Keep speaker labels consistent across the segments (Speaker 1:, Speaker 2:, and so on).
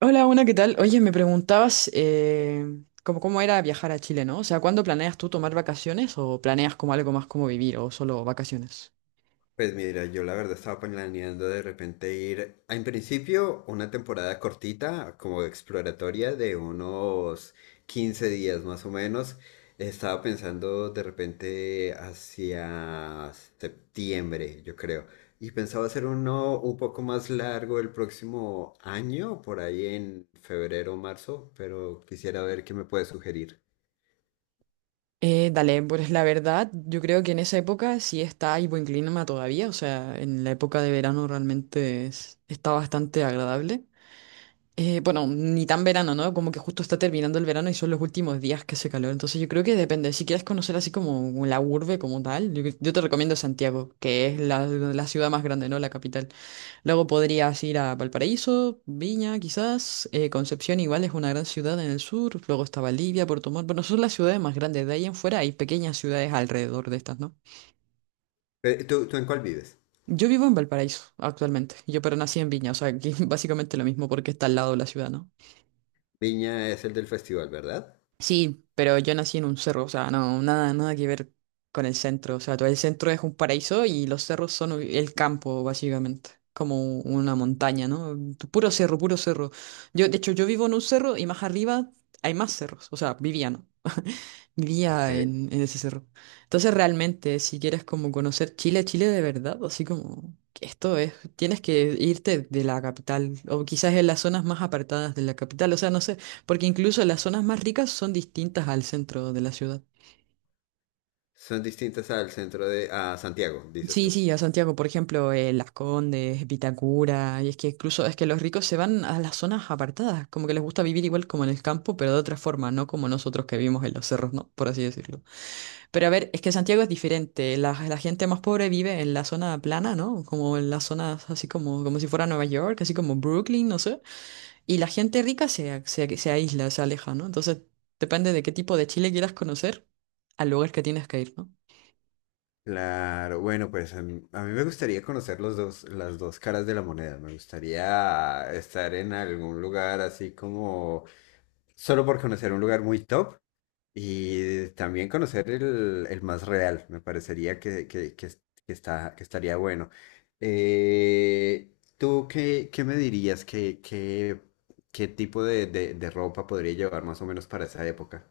Speaker 1: Hola, una, ¿qué tal? Oye, me preguntabas cómo, cómo era viajar a Chile, ¿no? O sea, ¿cuándo planeas tú tomar vacaciones o planeas como algo más como vivir o solo vacaciones?
Speaker 2: Pues mira, yo la verdad estaba planeando de repente ir, en principio, una temporada cortita, como exploratoria de unos 15 días más o menos. Estaba pensando de repente hacia septiembre, yo creo. Y pensaba hacer uno un poco más largo el próximo año, por ahí en febrero o marzo, pero quisiera ver qué me puedes sugerir.
Speaker 1: Dale, pues la verdad, yo creo que en esa época sí está, hay buen clima todavía, o sea, en la época de verano realmente está bastante agradable. Bueno, ni tan verano, ¿no? Como que justo está terminando el verano y son los últimos días que hace calor, entonces yo creo que depende, si quieres conocer así como la urbe como tal, yo te recomiendo Santiago, que es la ciudad más grande, ¿no? La capital. Luego podrías ir a Valparaíso, Viña, quizás. Concepción igual es una gran ciudad en el sur. Luego está Bolivia, Puerto Montt. Bueno, son las ciudades más grandes. De ahí en fuera hay pequeñas ciudades alrededor de estas, ¿no?
Speaker 2: ¿Tú en cuál vives?
Speaker 1: Yo vivo en Valparaíso actualmente. Yo pero nací en Viña, o sea, que básicamente lo mismo porque está al lado de la ciudad, ¿no?
Speaker 2: Viña es el del festival, ¿verdad?
Speaker 1: Sí, pero yo nací en un cerro, o sea, no, nada, nada que ver con el centro. O sea, todo el centro es un paraíso y los cerros son el campo, básicamente, como una montaña, ¿no? Puro cerro, puro cerro. De hecho, yo vivo en un cerro y más arriba hay más cerros, o sea, vivía, ¿no? Vivía
Speaker 2: Ok.
Speaker 1: en ese cerro. Entonces, realmente, si quieres como conocer Chile, Chile de verdad, así como que esto es, tienes que irte de la capital, o quizás en las zonas más apartadas de la capital, o sea, no sé. Porque incluso las zonas más ricas son distintas al centro de la ciudad.
Speaker 2: Son distintas al centro de, a Santiago, dices
Speaker 1: Sí,
Speaker 2: tú.
Speaker 1: sí, a Santiago, por ejemplo, Las Condes, Vitacura, y es que incluso es que los ricos se van a las zonas apartadas, como que les gusta vivir igual como en el campo, pero de otra forma, no como nosotros que vivimos en los cerros, ¿no? Por así decirlo. Pero a ver, es que Santiago es diferente, la gente más pobre vive en la zona plana, ¿no? Como en las zonas así como, como si fuera Nueva York, así como Brooklyn, no sé. Y la gente rica se aísla, se aleja, ¿no? Entonces, depende de qué tipo de Chile quieras conocer al lugar que tienes que ir, ¿no?
Speaker 2: Claro, bueno, pues a mí me gustaría conocer los dos, las dos caras de la moneda. Me gustaría estar en algún lugar así como solo por conocer un lugar muy top y también conocer el más real. Me parecería que es- que está, que estaría bueno. ¿Tú qué me dirías? ¿Qué tipo de, de ropa podría llevar más o menos para esa época?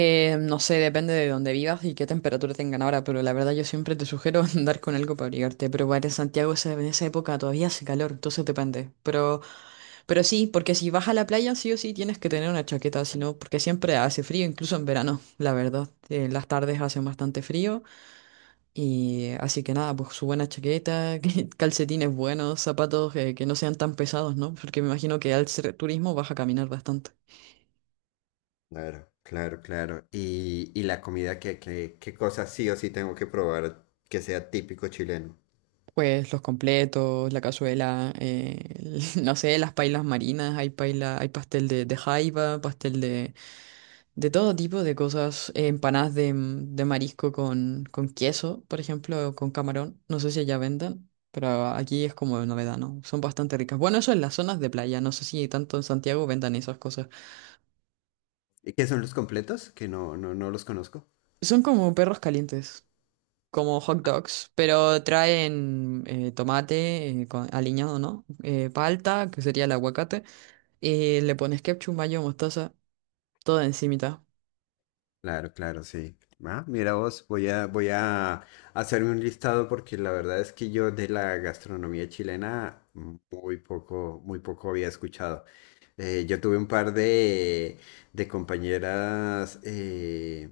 Speaker 1: No sé, depende de dónde vivas y qué temperatura tengan ahora, pero la verdad yo siempre te sugiero andar con algo para abrigarte. Pero bueno, en Santiago en esa época todavía hace calor, entonces depende. Pero sí, porque si vas a la playa sí o sí tienes que tener una chaqueta, si no, porque siempre hace frío, incluso en verano, la verdad. Las tardes hacen bastante frío. Y así que nada, pues su buena chaqueta, calcetines buenos, zapatos que no sean tan pesados, ¿no? Porque me imagino que al ser turismo vas a caminar bastante.
Speaker 2: Claro, claro, claro. Y la comida, ¿qué cosas sí o sí tengo que probar que sea típico chileno?
Speaker 1: Pues los completos, la cazuela, no sé, las pailas marinas, hay paila, hay pastel de jaiba, pastel de todo tipo de cosas, empanadas de, de marisco con queso, por ejemplo, o con camarón, no sé si allá vendan, pero aquí es como novedad, ¿no? Son bastante ricas. Bueno, eso en las zonas de playa, no sé si tanto en Santiago vendan esas cosas.
Speaker 2: ¿Y qué son los completos? Que no los conozco.
Speaker 1: Son como perros calientes, como hot dogs, pero traen tomate aliñado, ¿no? Palta, que sería el aguacate, y le pones ketchup, mayo, mostaza, todo encimita.
Speaker 2: Claro, claro, sí. Ah, mira vos, voy a hacerme un listado porque la verdad es que yo de la gastronomía chilena muy poco había escuchado. Yo tuve un par de compañeras eh,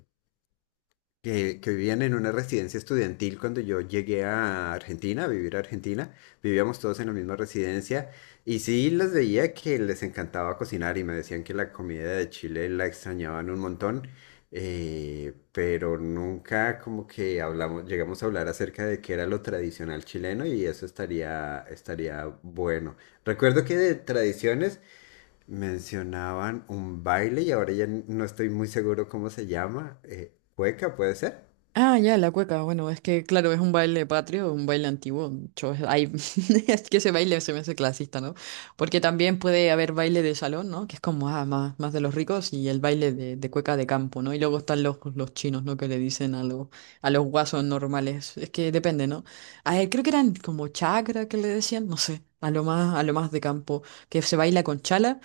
Speaker 2: que, que vivían en una residencia estudiantil cuando yo llegué a Argentina, a vivir a Argentina. Vivíamos todos en la misma residencia y sí los veía que les encantaba cocinar y me decían que la comida de Chile la extrañaban un montón, pero nunca como que hablamos, llegamos a hablar acerca de qué era lo tradicional chileno y eso estaría bueno. Recuerdo que de tradiciones mencionaban un baile y ahora ya no estoy muy seguro cómo se llama. ¿Cueca puede ser?
Speaker 1: Ah, ya, la cueca. Bueno, es que, claro, es un baile patrio, un baile antiguo. Es que ese baile se me hace clasista, ¿no? Porque también puede haber baile de salón, ¿no? Que es como ah, más, más de los ricos y el baile de cueca de campo, ¿no? Y luego están los chinos, ¿no? Que le dicen a los guasos normales. Es que depende, ¿no? A él creo que eran como chakra que le decían, no sé, a lo más de campo, que se baila con chala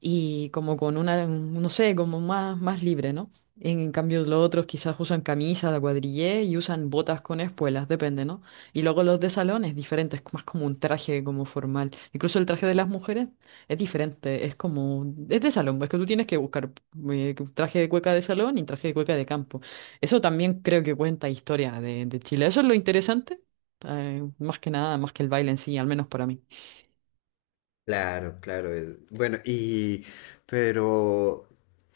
Speaker 1: y como con una, no sé, como más, más libre, ¿no? En cambio, los otros quizás usan camisas de cuadrillé y usan botas con espuelas, depende, ¿no? Y luego los de salón es diferente, es más como un traje como formal. Incluso el traje de las mujeres es diferente, es como, es de salón, es que tú tienes que buscar traje de cueca de salón y traje de cueca de campo. Eso también creo que cuenta historia de Chile. Eso es lo interesante, más que nada, más que el baile en sí, al menos para mí.
Speaker 2: Claro, claro. Bueno, y pero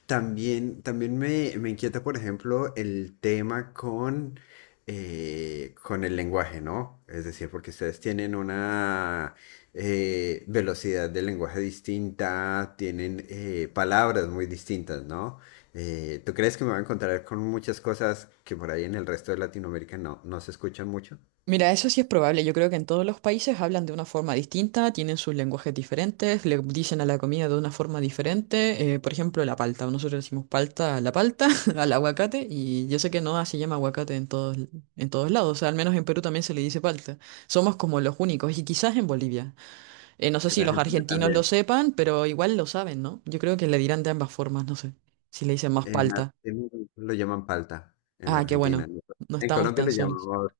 Speaker 2: también, también me inquieta, por ejemplo, el tema con el lenguaje, ¿no? Es decir, porque ustedes tienen una velocidad de lenguaje distinta, tienen palabras muy distintas, ¿no? ¿Tú crees que me voy a encontrar con muchas cosas que por ahí en el resto de Latinoamérica no, no se escuchan mucho?
Speaker 1: Mira, eso sí es probable. Yo creo que en todos los países hablan de una forma distinta, tienen sus lenguajes diferentes, le dicen a la comida de una forma diferente. Por ejemplo, la palta. Nosotros decimos palta a la palta, al aguacate, y yo sé que no se llama aguacate en todos lados. O sea, al menos en Perú también se le dice palta. Somos como los únicos, y quizás en Bolivia. No sé
Speaker 2: En
Speaker 1: si los
Speaker 2: Argentina
Speaker 1: argentinos lo
Speaker 2: también.
Speaker 1: sepan, pero igual lo saben, ¿no? Yo creo que le dirán de ambas formas, no sé. Si le dicen más
Speaker 2: En
Speaker 1: palta.
Speaker 2: Argentina lo llaman palta, en
Speaker 1: Ah, qué
Speaker 2: Argentina,
Speaker 1: bueno.
Speaker 2: ¿no?
Speaker 1: No
Speaker 2: En
Speaker 1: estamos
Speaker 2: Colombia
Speaker 1: tan
Speaker 2: lo
Speaker 1: solos.
Speaker 2: llamamos,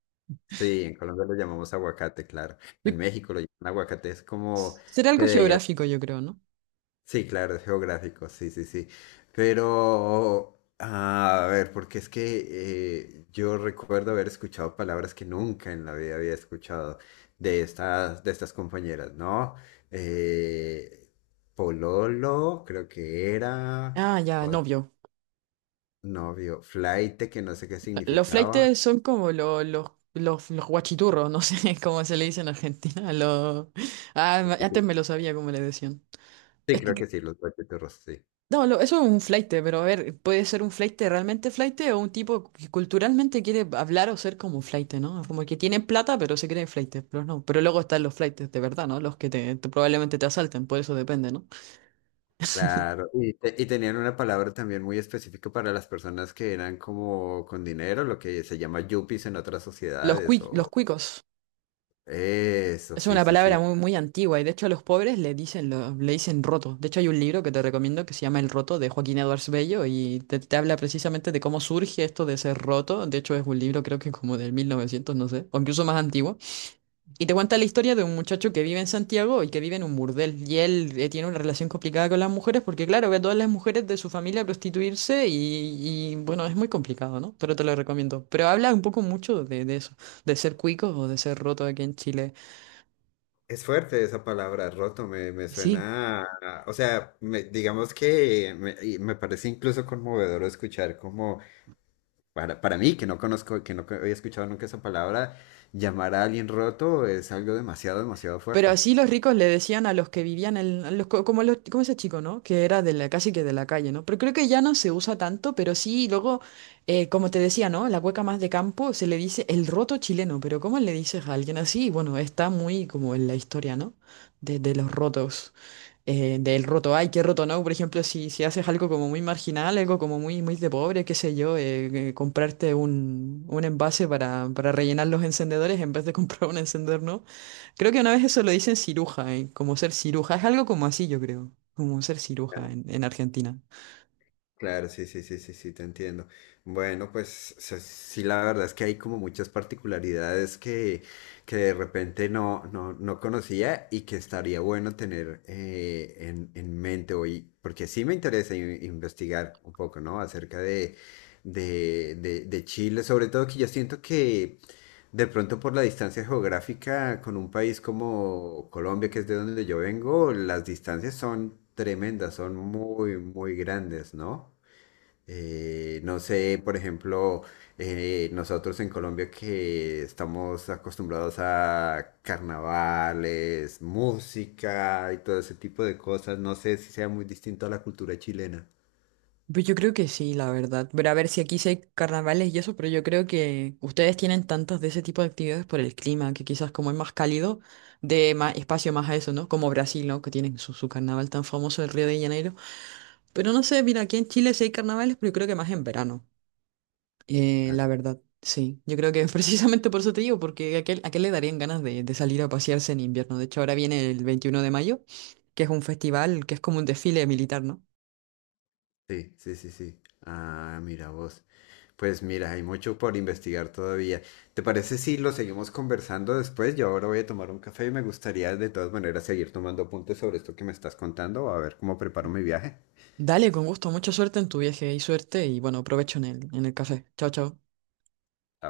Speaker 2: sí, en Colombia lo llamamos aguacate, claro.
Speaker 1: Yo-
Speaker 2: En México lo llaman aguacate, es como
Speaker 1: Será
Speaker 2: que
Speaker 1: algo
Speaker 2: de allá,
Speaker 1: geográfico, yo creo, ¿no?
Speaker 2: sí, claro, es geográfico, sí, sí, sí. Pero, ah, a ver, porque es que yo recuerdo haber escuchado palabras que nunca en la vida había escuchado de estas compañeras, ¿no? Eh, pololo, creo que era.
Speaker 1: Ah, ya, novio.
Speaker 2: Novio, flaite, que no sé qué
Speaker 1: Los
Speaker 2: significaba.
Speaker 1: flaites son como los guachiturros, no sé cómo se le dice en Argentina. Los... Ah, antes me lo sabía cómo le decían.
Speaker 2: Sí,
Speaker 1: Es que,
Speaker 2: creo que sí, los guachiturros, sí.
Speaker 1: no, eso es un flaite, pero a ver, puede ser un flaite realmente flaite o un tipo que culturalmente quiere hablar o ser como un flaite, ¿no? Como que tienen plata, pero se creen flaites, pero no. Pero luego están los flaites de verdad, ¿no? Los que probablemente te asalten, por eso depende, ¿no?
Speaker 2: Claro. Y tenían una palabra también muy específica para las personas que eran como con dinero, lo que se llama yuppies en otras
Speaker 1: Los,
Speaker 2: sociedades.
Speaker 1: los
Speaker 2: O...
Speaker 1: cuicos.
Speaker 2: Eso,
Speaker 1: Es
Speaker 2: sí,
Speaker 1: una
Speaker 2: sí, sí.
Speaker 1: palabra muy, muy antigua y de hecho a los pobres le dicen, le dicen roto. De hecho hay un libro que te recomiendo que se llama El Roto de Joaquín Edwards Bello y te habla precisamente de cómo surge esto de ser roto. De hecho es un libro creo que como del 1900, no sé, o incluso más antiguo. Y te cuenta la historia de un muchacho que vive en Santiago y que vive en un burdel. Y él tiene una relación complicada con las mujeres porque claro, ve a todas las mujeres de su familia prostituirse y, bueno, es muy complicado, ¿no? Pero te lo recomiendo. Pero habla un poco mucho de eso, de ser cuico o de ser roto aquí en Chile.
Speaker 2: Es fuerte esa palabra, roto, me
Speaker 1: Sí,
Speaker 2: suena, o sea, digamos que me, y me parece incluso conmovedor escuchar como para mí, que no conozco, que no co- había escuchado nunca esa palabra, llamar a alguien roto es algo demasiado, demasiado
Speaker 1: pero
Speaker 2: fuerte.
Speaker 1: así los ricos le decían a los que vivían en, a los, como ese chico, ¿no? Que era de la, casi que de la calle, ¿no? Pero creo que ya no se usa tanto, pero sí, luego, como te decía, ¿no? La cueca más de campo se le dice el roto chileno, pero ¿cómo le dices a alguien así? Bueno, está muy como en la historia, ¿no? De los rotos, del roto, ay, qué roto, ¿no? Por ejemplo, si, si haces algo como muy marginal, algo como muy, muy de pobre, qué sé yo, comprarte un envase para rellenar los encendedores en vez de comprar un encendedor, ¿no? Creo que una vez eso lo dicen ciruja, ¿eh? Como ser ciruja. Es algo como así, yo creo. Como ser ciruja en Argentina.
Speaker 2: Claro, sí, sí, sí, sí, sí, te entiendo. Bueno, pues sí, la verdad es que hay como muchas particularidades que de repente no conocía y que estaría bueno tener en mente hoy, porque sí me interesa investigar un poco, ¿no? Acerca de, de Chile, sobre todo que yo siento que de pronto por la distancia geográfica con un país como Colombia, que es de donde yo vengo, las distancias son tremendas, son muy, muy grandes, ¿no? No sé, por ejemplo, nosotros en Colombia que estamos acostumbrados a carnavales, música y todo ese tipo de cosas, no sé si sea muy distinto a la cultura chilena.
Speaker 1: Pues yo creo que sí, la verdad. Pero a ver si aquí sí hay carnavales y eso, pero yo creo que ustedes tienen tantos de ese tipo de actividades por el clima, que quizás como es más cálido, de más espacio más a eso, ¿no? Como Brasil, ¿no? Que tienen su carnaval tan famoso, el Río de Janeiro. Pero no sé, mira, aquí en Chile sí hay carnavales, pero yo creo que más en verano. La
Speaker 2: Claro.
Speaker 1: verdad, sí. Yo creo que precisamente por eso te digo, porque a qué le darían ganas de salir a pasearse en invierno. De hecho, ahora viene el 21 de mayo, que es un festival, que es como un desfile militar, ¿no?
Speaker 2: Sí, sí, sí, sí. Ah, mira vos. Pues mira, hay mucho por investigar todavía. ¿Te parece si lo seguimos conversando después? Yo ahora voy a tomar un café y me gustaría de todas maneras seguir tomando apuntes sobre esto que me estás contando, a ver cómo preparo mi viaje.
Speaker 1: Dale, con gusto, mucha suerte en tu viaje y suerte y bueno, provecho en en el café. Chao, chao.